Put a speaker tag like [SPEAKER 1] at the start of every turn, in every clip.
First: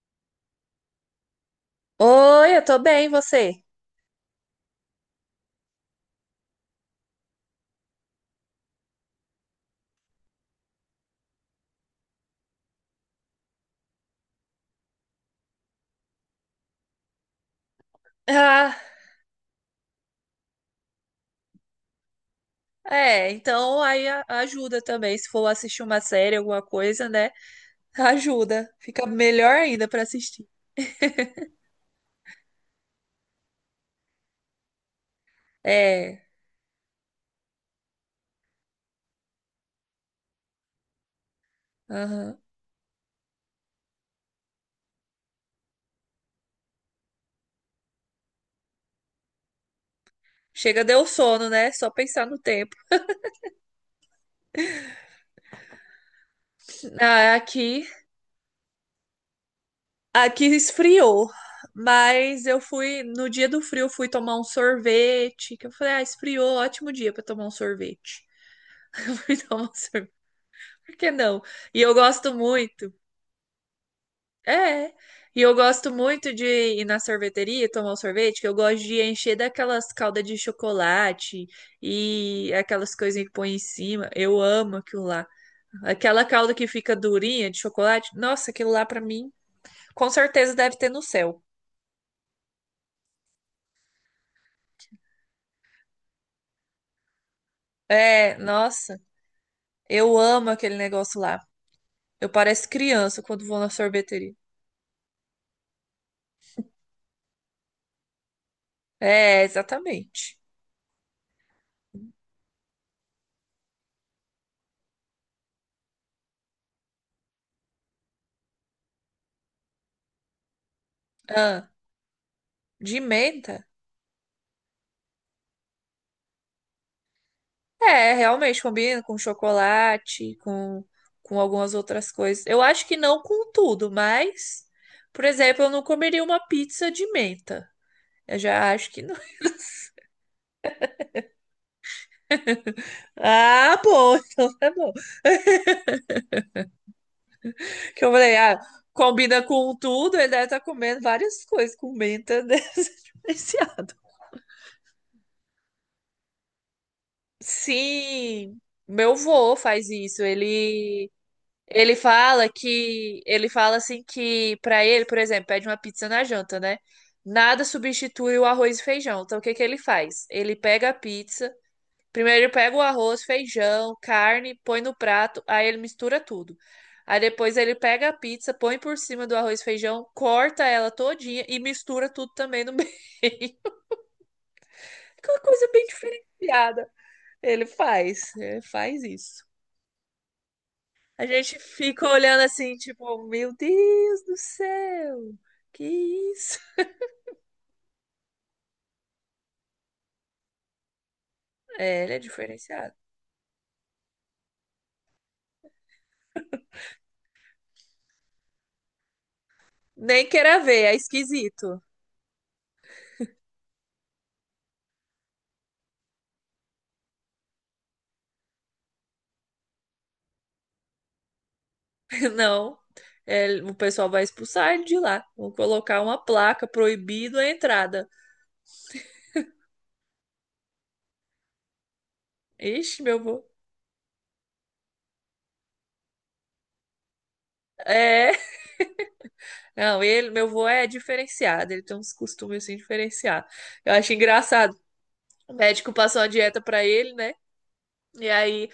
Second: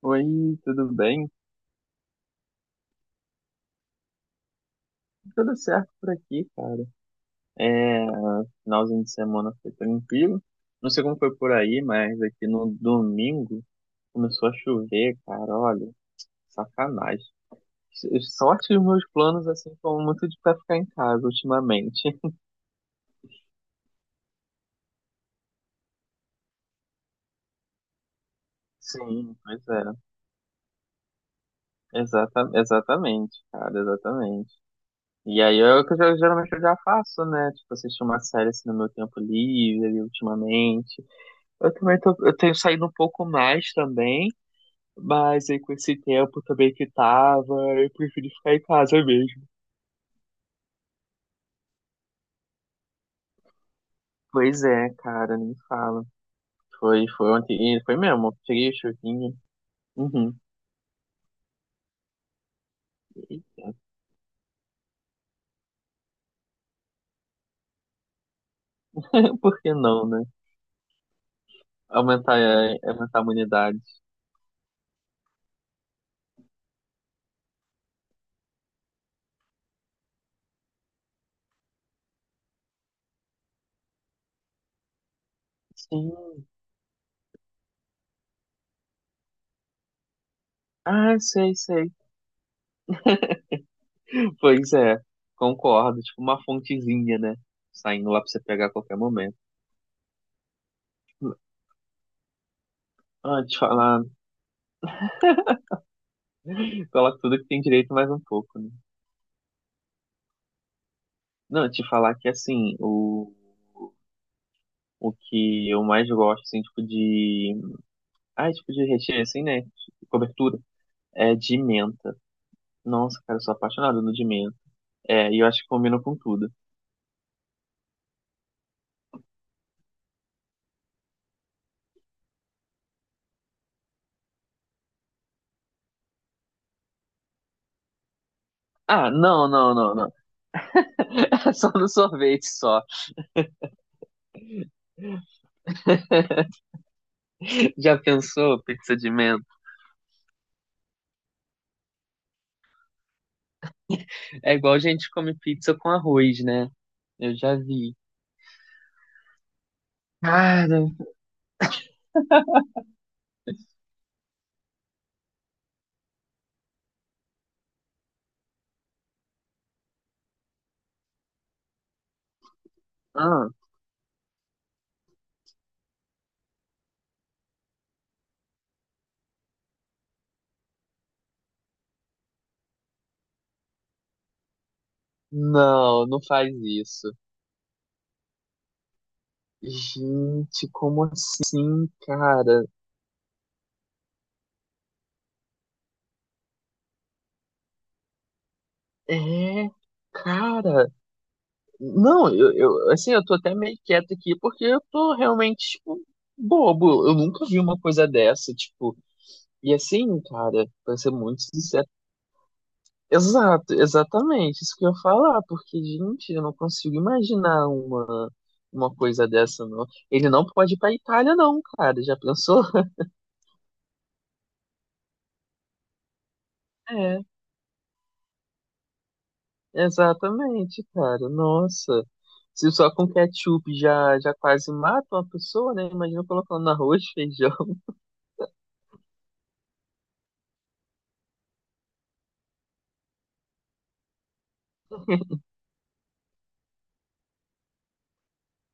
[SPEAKER 1] Oi, tudo bem?
[SPEAKER 2] Oi, eu tô bem, você?
[SPEAKER 1] Tudo certo por aqui, cara. É, finalzinho de semana foi tranquilo. Não sei como foi por aí, mas aqui no domingo começou a chover, cara. Olha, sacanagem. Sorte
[SPEAKER 2] Ah,
[SPEAKER 1] que os meus planos, assim, foram muito de pra ficar em casa ultimamente.
[SPEAKER 2] é, então ajuda também. Se for assistir uma série, alguma coisa, né? Ajuda. Fica
[SPEAKER 1] Sim,
[SPEAKER 2] melhor
[SPEAKER 1] pois é.
[SPEAKER 2] ainda pra assistir.
[SPEAKER 1] Exatamente, cara, exatamente. E aí é o que
[SPEAKER 2] É,
[SPEAKER 1] geralmente eu já faço, né? Tipo, assistir uma série assim no meu tempo livre, ultimamente.
[SPEAKER 2] aham.
[SPEAKER 1] Eu tenho saído um pouco mais também. Mas aí com esse tempo também que tava, eu preferi ficar em casa mesmo.
[SPEAKER 2] Chega, deu sono, né? Só pensar no tempo.
[SPEAKER 1] Pois é, cara, nem fala. Foi
[SPEAKER 2] Ah,
[SPEAKER 1] ontem, e
[SPEAKER 2] aqui,
[SPEAKER 1] foi mesmo, tirei o chuvinho. Uhum.
[SPEAKER 2] aqui esfriou. Mas eu fui, no dia do
[SPEAKER 1] Eita.
[SPEAKER 2] frio, eu fui tomar um sorvete. Que eu falei, ah, esfriou, ótimo dia pra tomar um sorvete. Eu fui
[SPEAKER 1] Por
[SPEAKER 2] tomar
[SPEAKER 1] que
[SPEAKER 2] um
[SPEAKER 1] não,
[SPEAKER 2] sorvete.
[SPEAKER 1] né?
[SPEAKER 2] Por que não? E eu gosto muito.
[SPEAKER 1] Aumentar a imunidade.
[SPEAKER 2] É. é. E eu gosto muito de ir na sorveteria e tomar um sorvete, que eu gosto de encher daquelas caldas de chocolate e aquelas coisinhas que põe em cima. Eu amo aquilo lá. Aquela
[SPEAKER 1] Sim.
[SPEAKER 2] calda que fica durinha de chocolate. Nossa, aquilo lá pra mim, com certeza deve ter no
[SPEAKER 1] Ah,
[SPEAKER 2] céu.
[SPEAKER 1] sei, sei. Pois é, concordo. Tipo uma fontezinha, né? Saindo lá pra
[SPEAKER 2] É,
[SPEAKER 1] você pegar a qualquer
[SPEAKER 2] nossa,
[SPEAKER 1] momento.
[SPEAKER 2] eu amo aquele negócio lá. Eu pareço criança
[SPEAKER 1] Ah,
[SPEAKER 2] quando
[SPEAKER 1] te
[SPEAKER 2] vou na
[SPEAKER 1] falar,
[SPEAKER 2] sorveteria.
[SPEAKER 1] coloca tudo que tem direito mais um pouco, né?
[SPEAKER 2] É, exatamente.
[SPEAKER 1] Não, te falar que assim, o que eu mais gosto, assim, tipo de. Ah, tipo de recheio, assim, né? Cobertura. É de
[SPEAKER 2] Ah,
[SPEAKER 1] menta.
[SPEAKER 2] de
[SPEAKER 1] Nossa, cara, eu sou
[SPEAKER 2] menta?
[SPEAKER 1] apaixonado no de menta. É, e eu acho que combina com tudo.
[SPEAKER 2] É, realmente combina com chocolate, com algumas outras coisas. Eu acho que não com tudo, mas, por exemplo, eu não comeria uma pizza de menta. Eu já acho que
[SPEAKER 1] Ah,
[SPEAKER 2] não.
[SPEAKER 1] não, não, não, não. É só no sorvete só.
[SPEAKER 2] Ah, bom, então é bom.
[SPEAKER 1] Já
[SPEAKER 2] Que eu falei, ah,
[SPEAKER 1] pensou, pizza de
[SPEAKER 2] combina
[SPEAKER 1] menta?
[SPEAKER 2] com tudo, ele deve estar comendo várias coisas com menta, né? Esse
[SPEAKER 1] É igual a gente come pizza com arroz, né? Eu já vi.
[SPEAKER 2] sim, meu vô faz isso.
[SPEAKER 1] Cara,
[SPEAKER 2] Ele fala que ele fala assim que pra ele, por exemplo, pede uma pizza na janta, né? Nada substitui o arroz e feijão. Então o que que ele faz? Ele pega a pizza, primeiro ele pega o arroz,
[SPEAKER 1] ah,
[SPEAKER 2] feijão, carne, põe no prato, aí ele mistura tudo. Aí depois ele pega a pizza, põe por cima do arroz e feijão, corta ela todinha e mistura tudo também no meio. Que é uma coisa bem
[SPEAKER 1] não, não faz
[SPEAKER 2] diferenciada.
[SPEAKER 1] isso.
[SPEAKER 2] Ele faz isso.
[SPEAKER 1] Gente, como
[SPEAKER 2] A gente
[SPEAKER 1] assim,
[SPEAKER 2] fica olhando
[SPEAKER 1] cara?
[SPEAKER 2] assim, tipo, meu Deus do céu, que isso?
[SPEAKER 1] É, cara.
[SPEAKER 2] É, ele é
[SPEAKER 1] Não,
[SPEAKER 2] diferenciado.
[SPEAKER 1] assim, eu tô até meio quieto aqui porque eu tô realmente, tipo, bobo. Eu nunca vi uma coisa dessa, tipo, e assim,
[SPEAKER 2] Nem queira
[SPEAKER 1] cara,
[SPEAKER 2] ver, é
[SPEAKER 1] pra ser muito
[SPEAKER 2] esquisito.
[SPEAKER 1] sincero. Exato, exatamente, isso que eu ia falar, porque, gente, eu não consigo imaginar uma coisa dessa, não. Ele não pode ir pra Itália, não, cara, já pensou?
[SPEAKER 2] Não, é, o pessoal vai expulsar ele de lá. Vão colocar uma placa
[SPEAKER 1] É,
[SPEAKER 2] proibido a entrada.
[SPEAKER 1] exatamente, cara, nossa. Se só
[SPEAKER 2] Ixi,
[SPEAKER 1] com
[SPEAKER 2] meu vô.
[SPEAKER 1] ketchup já quase mata uma pessoa, né? Imagina colocando arroz, feijão.
[SPEAKER 2] É, não, ele, meu vô é diferenciado, ele tem uns costumes assim diferenciados. Eu acho engraçado. O médico passou uma dieta pra ele, né? E aí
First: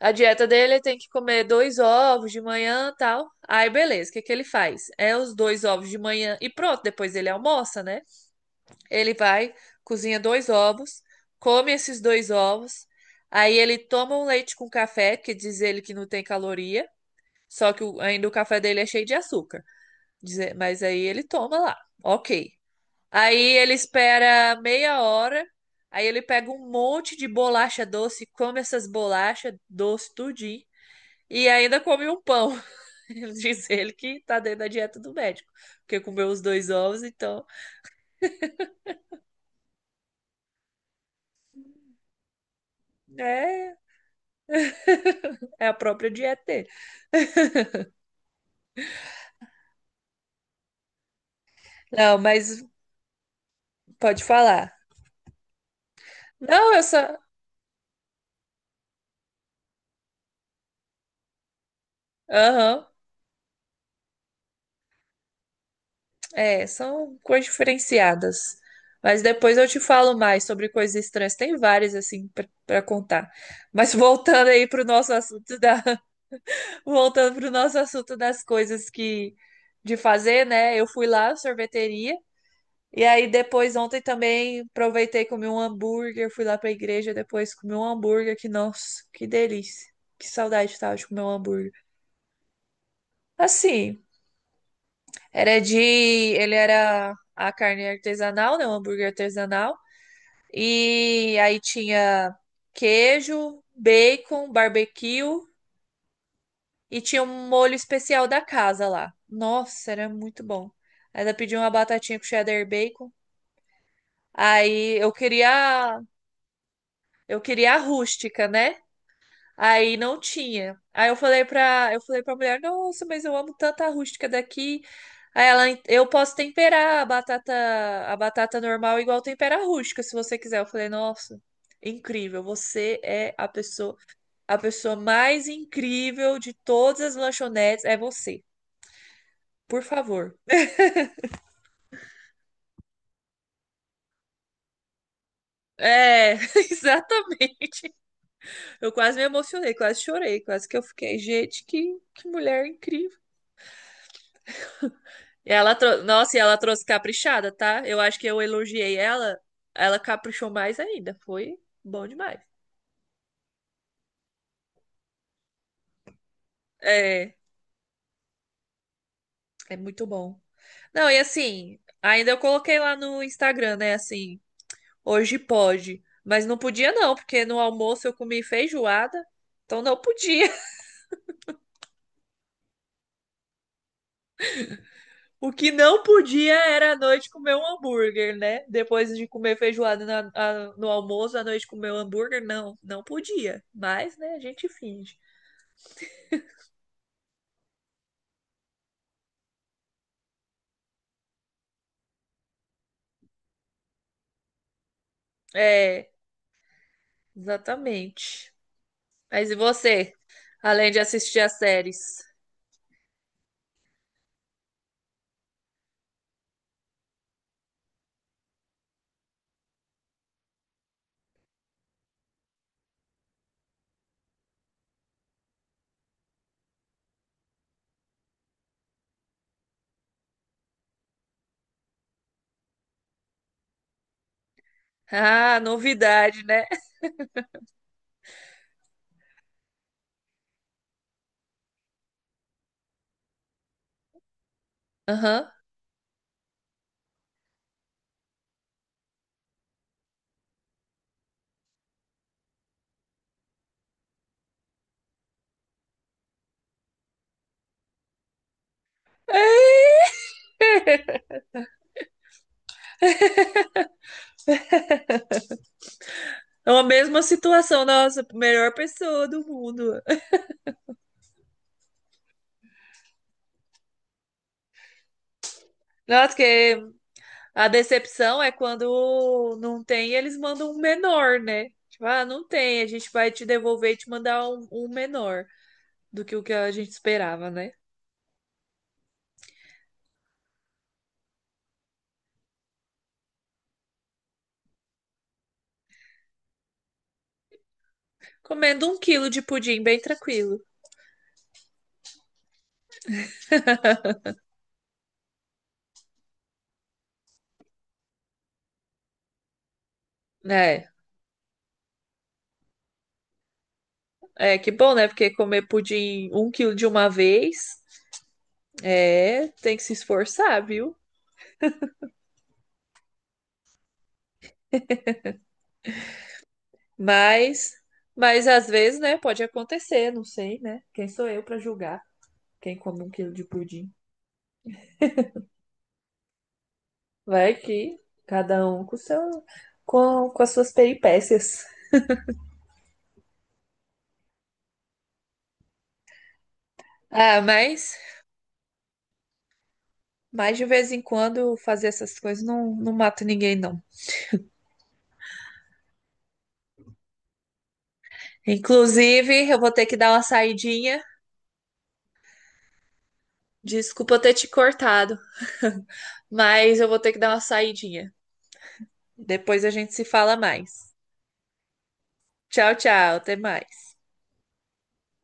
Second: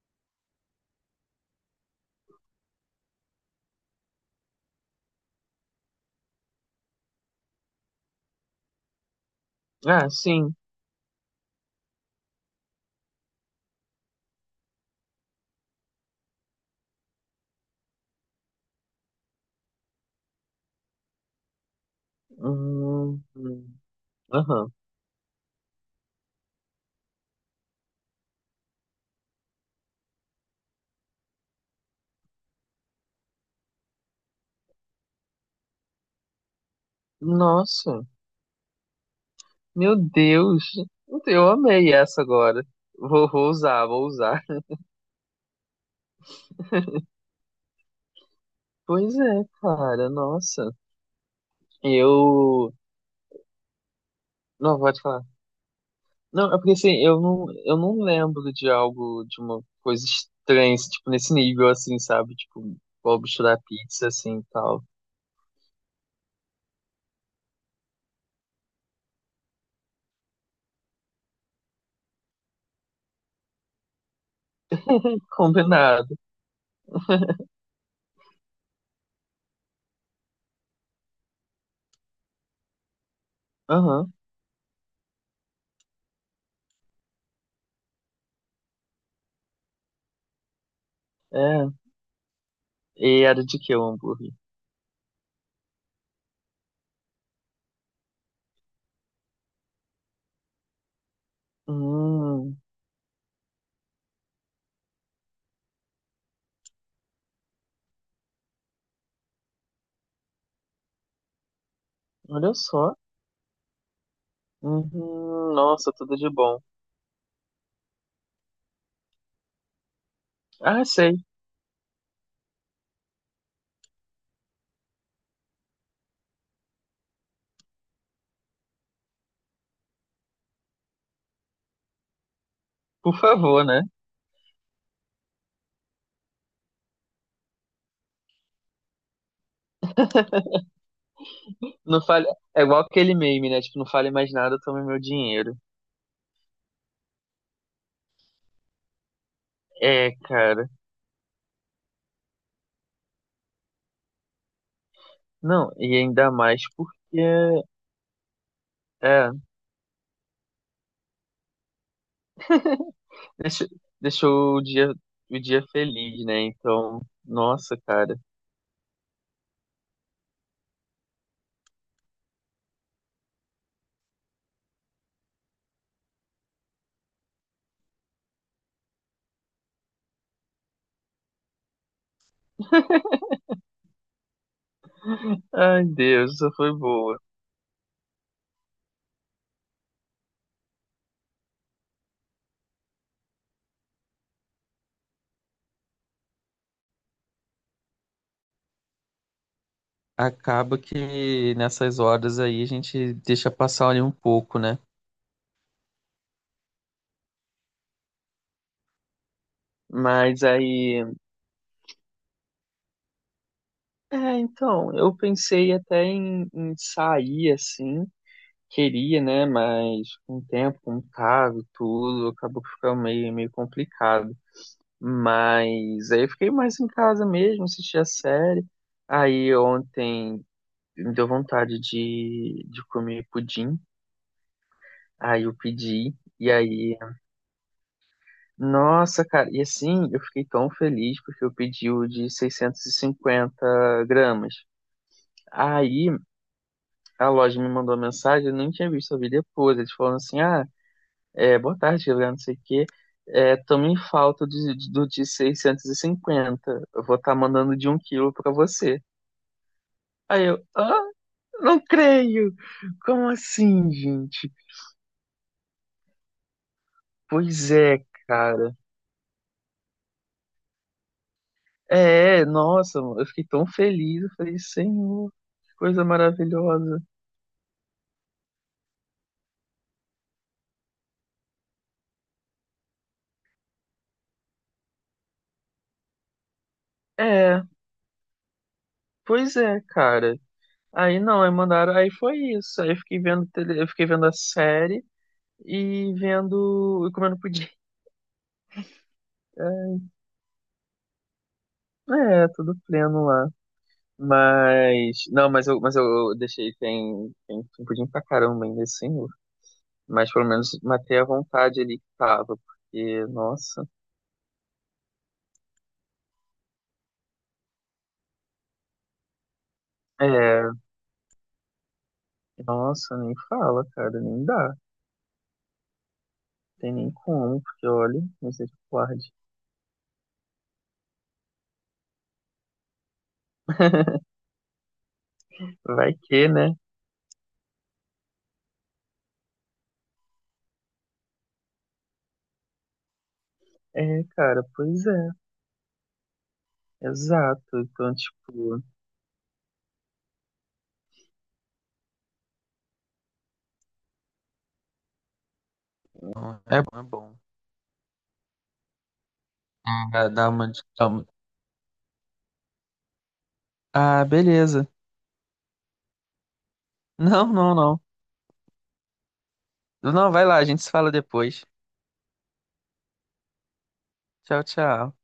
[SPEAKER 2] a dieta dele tem que comer dois ovos de manhã, e tal. Aí beleza, o que que ele faz? É os dois ovos de manhã e pronto, depois ele almoça, né? Ele vai,
[SPEAKER 1] Ah,
[SPEAKER 2] cozinha dois
[SPEAKER 1] sim.
[SPEAKER 2] ovos, come esses dois ovos. Aí ele toma um leite com café, que diz ele que não tem caloria, ainda o café dele é cheio de açúcar. Mas aí ele toma lá. Ok.
[SPEAKER 1] Hum.
[SPEAKER 2] Aí ele espera
[SPEAKER 1] Aham.
[SPEAKER 2] meia hora, aí ele pega um monte de bolacha doce, come essas bolachas doce tudinho e ainda come um pão. Ele Diz ele que tá dentro da dieta do médico, porque comeu os dois ovos, então
[SPEAKER 1] Nossa, meu Deus. Eu amei essa agora.
[SPEAKER 2] é,
[SPEAKER 1] Vou usar.
[SPEAKER 2] é a própria dieta dele.
[SPEAKER 1] Pois é, cara, nossa.
[SPEAKER 2] Não, mas
[SPEAKER 1] Eu.
[SPEAKER 2] pode falar.
[SPEAKER 1] Não, pode falar. Não, é porque
[SPEAKER 2] Não, eu
[SPEAKER 1] assim,
[SPEAKER 2] só.
[SPEAKER 1] eu não lembro de algo, de uma coisa estranha, assim, tipo, nesse nível, assim, sabe? Tipo,
[SPEAKER 2] Aham,
[SPEAKER 1] vou misturar pizza, assim, e tal.
[SPEAKER 2] é, são coisas diferenciadas. Mas depois eu te falo mais sobre coisas estranhas. Tem várias, assim, pra contar. Mas
[SPEAKER 1] Combinado.
[SPEAKER 2] Voltando para o nosso assunto das coisas que de fazer, né? Eu fui lá, sorveteria. E aí depois ontem
[SPEAKER 1] Aham,
[SPEAKER 2] também aproveitei e comi um hambúrguer, fui lá para a igreja, depois comi um hambúrguer que nossa, que delícia. Que saudade que tava de comer um hambúrguer.
[SPEAKER 1] é. E era de que o
[SPEAKER 2] Assim,
[SPEAKER 1] hambúrguer?
[SPEAKER 2] era de, ele era a carne artesanal, né? Um hambúrguer artesanal. E aí tinha
[SPEAKER 1] Hum,
[SPEAKER 2] queijo, bacon, barbecue. E tinha um molho especial da casa lá. Nossa, era muito bom. Ainda pedi uma batatinha com
[SPEAKER 1] olha
[SPEAKER 2] cheddar
[SPEAKER 1] só.
[SPEAKER 2] bacon. Aí eu
[SPEAKER 1] Uhum, nossa,
[SPEAKER 2] queria,
[SPEAKER 1] tudo de bom.
[SPEAKER 2] eu queria a rústica, né? Aí não tinha.
[SPEAKER 1] Ah,
[SPEAKER 2] Aí
[SPEAKER 1] sei.
[SPEAKER 2] eu falei pra mulher, nossa, mas eu amo tanto a rústica daqui. Aí ela, eu posso temperar a batata normal igual tempera a rústica, se você quiser. Eu falei, nossa, incrível. Você
[SPEAKER 1] Por
[SPEAKER 2] é
[SPEAKER 1] favor, né?
[SPEAKER 2] a pessoa mais incrível de todas as lanchonetes, é você. Por favor.
[SPEAKER 1] Não fale. É igual aquele meme, né? Tipo, não fale mais nada, tome meu dinheiro.
[SPEAKER 2] É, exatamente. Eu quase me emocionei, quase
[SPEAKER 1] É,
[SPEAKER 2] chorei, quase
[SPEAKER 1] cara.
[SPEAKER 2] que eu fiquei, gente, que mulher incrível.
[SPEAKER 1] Não, e ainda
[SPEAKER 2] Nossa, e ela
[SPEAKER 1] mais
[SPEAKER 2] trouxe
[SPEAKER 1] porque
[SPEAKER 2] caprichada, tá? Eu acho que eu elogiei
[SPEAKER 1] é,
[SPEAKER 2] ela, ela caprichou mais ainda. Foi bom demais.
[SPEAKER 1] deixa- deixou o dia feliz, né? Então,
[SPEAKER 2] É,
[SPEAKER 1] nossa, cara.
[SPEAKER 2] é muito bom. Não, e assim, ainda eu coloquei lá no Instagram, né, assim, hoje pode, mas não podia não, porque no almoço eu comi feijoada, então não podia. O que
[SPEAKER 1] Ai,
[SPEAKER 2] não
[SPEAKER 1] Deus, isso
[SPEAKER 2] podia
[SPEAKER 1] foi
[SPEAKER 2] era à
[SPEAKER 1] boa.
[SPEAKER 2] noite comer um hambúrguer, né? Depois de comer feijoada no almoço, à noite comer um hambúrguer, não, não podia. Mas, né, a gente finge.
[SPEAKER 1] Acaba que nessas horas aí a gente deixa passar ali um pouco, né?
[SPEAKER 2] É, exatamente. Mas e você,
[SPEAKER 1] Mas
[SPEAKER 2] além de
[SPEAKER 1] aí,
[SPEAKER 2] assistir as séries?
[SPEAKER 1] é, então, eu pensei até em sair assim. Queria, né? Mas com o tempo, com o cargo, tudo, acabou que ficou meio complicado. Mas aí eu fiquei mais em casa mesmo, assisti a série. Aí ontem me deu vontade de comer pudim. Aí eu
[SPEAKER 2] Ah,
[SPEAKER 1] pedi.
[SPEAKER 2] novidade,
[SPEAKER 1] E
[SPEAKER 2] né?
[SPEAKER 1] aí, nossa, cara, e assim eu fiquei tão feliz porque eu pedi o de 650 gramas.
[SPEAKER 2] Aham.
[SPEAKER 1] Aí a loja me mandou uma mensagem, eu nem tinha visto, eu vi depois. Eles falaram assim: ah. É, boa tarde, Gabriel, não sei o quê. É, tô em falta do de 650. Eu vou estar mandando de um quilo pra você. Aí eu, ah, não creio! Como assim, gente?
[SPEAKER 2] É a mesma
[SPEAKER 1] Pois
[SPEAKER 2] situação,
[SPEAKER 1] é,
[SPEAKER 2] nossa, melhor
[SPEAKER 1] cara.
[SPEAKER 2] pessoa do mundo.
[SPEAKER 1] É, nossa, eu fiquei tão feliz. Eu falei, Senhor, que coisa
[SPEAKER 2] Nossa, que
[SPEAKER 1] maravilhosa.
[SPEAKER 2] a decepção é quando não tem, eles mandam um menor, né? Tipo, ah, não tem, a gente vai te devolver e te mandar um, um menor do que o que a gente esperava,
[SPEAKER 1] É,
[SPEAKER 2] né?
[SPEAKER 1] pois é, cara. Aí não, aí mandaram, aí foi isso. Aí eu fiquei vendo, tele, eu fiquei vendo a série e vendo, e comendo pudim.
[SPEAKER 2] Comendo um quilo de pudim, bem tranquilo,
[SPEAKER 1] É, tudo pleno lá. Mas. Não, mas eu deixei. Tem um pudim pra caramba ainda assim. Mas pelo menos
[SPEAKER 2] né?
[SPEAKER 1] matei a vontade ali que tava. Porque, nossa.
[SPEAKER 2] É, que bom, né? Porque comer pudim um quilo de uma vez, é, tem que se esforçar,
[SPEAKER 1] É.
[SPEAKER 2] viu?
[SPEAKER 1] Nossa, nem fala, cara. Nem dá. Tem nem como.
[SPEAKER 2] Mas,
[SPEAKER 1] Porque, olha,
[SPEAKER 2] mas às vezes, né,
[SPEAKER 1] misericórdia.
[SPEAKER 2] pode acontecer, não sei, né? Quem sou eu pra julgar quem come um quilo de pudim?
[SPEAKER 1] Vai que, né?
[SPEAKER 2] Vai que cada um com seu, com as suas peripécias.
[SPEAKER 1] É, cara, pois é.
[SPEAKER 2] Ah,
[SPEAKER 1] Exato. Então, tipo.
[SPEAKER 2] mas de vez em quando fazer essas coisas não, não mata ninguém, não.
[SPEAKER 1] É bom, é bom.
[SPEAKER 2] Inclusive, eu vou ter que dar uma
[SPEAKER 1] Dá dá uma. De-
[SPEAKER 2] saidinha.
[SPEAKER 1] dá uma-
[SPEAKER 2] Desculpa eu
[SPEAKER 1] Ah,
[SPEAKER 2] ter te
[SPEAKER 1] beleza.
[SPEAKER 2] cortado, mas eu vou ter que dar uma
[SPEAKER 1] Não, não, não.
[SPEAKER 2] saidinha. Depois a gente se
[SPEAKER 1] Não,
[SPEAKER 2] fala
[SPEAKER 1] vai lá, a gente se
[SPEAKER 2] mais.
[SPEAKER 1] fala depois.
[SPEAKER 2] Tchau, tchau, até mais.
[SPEAKER 1] Tchau, tchau.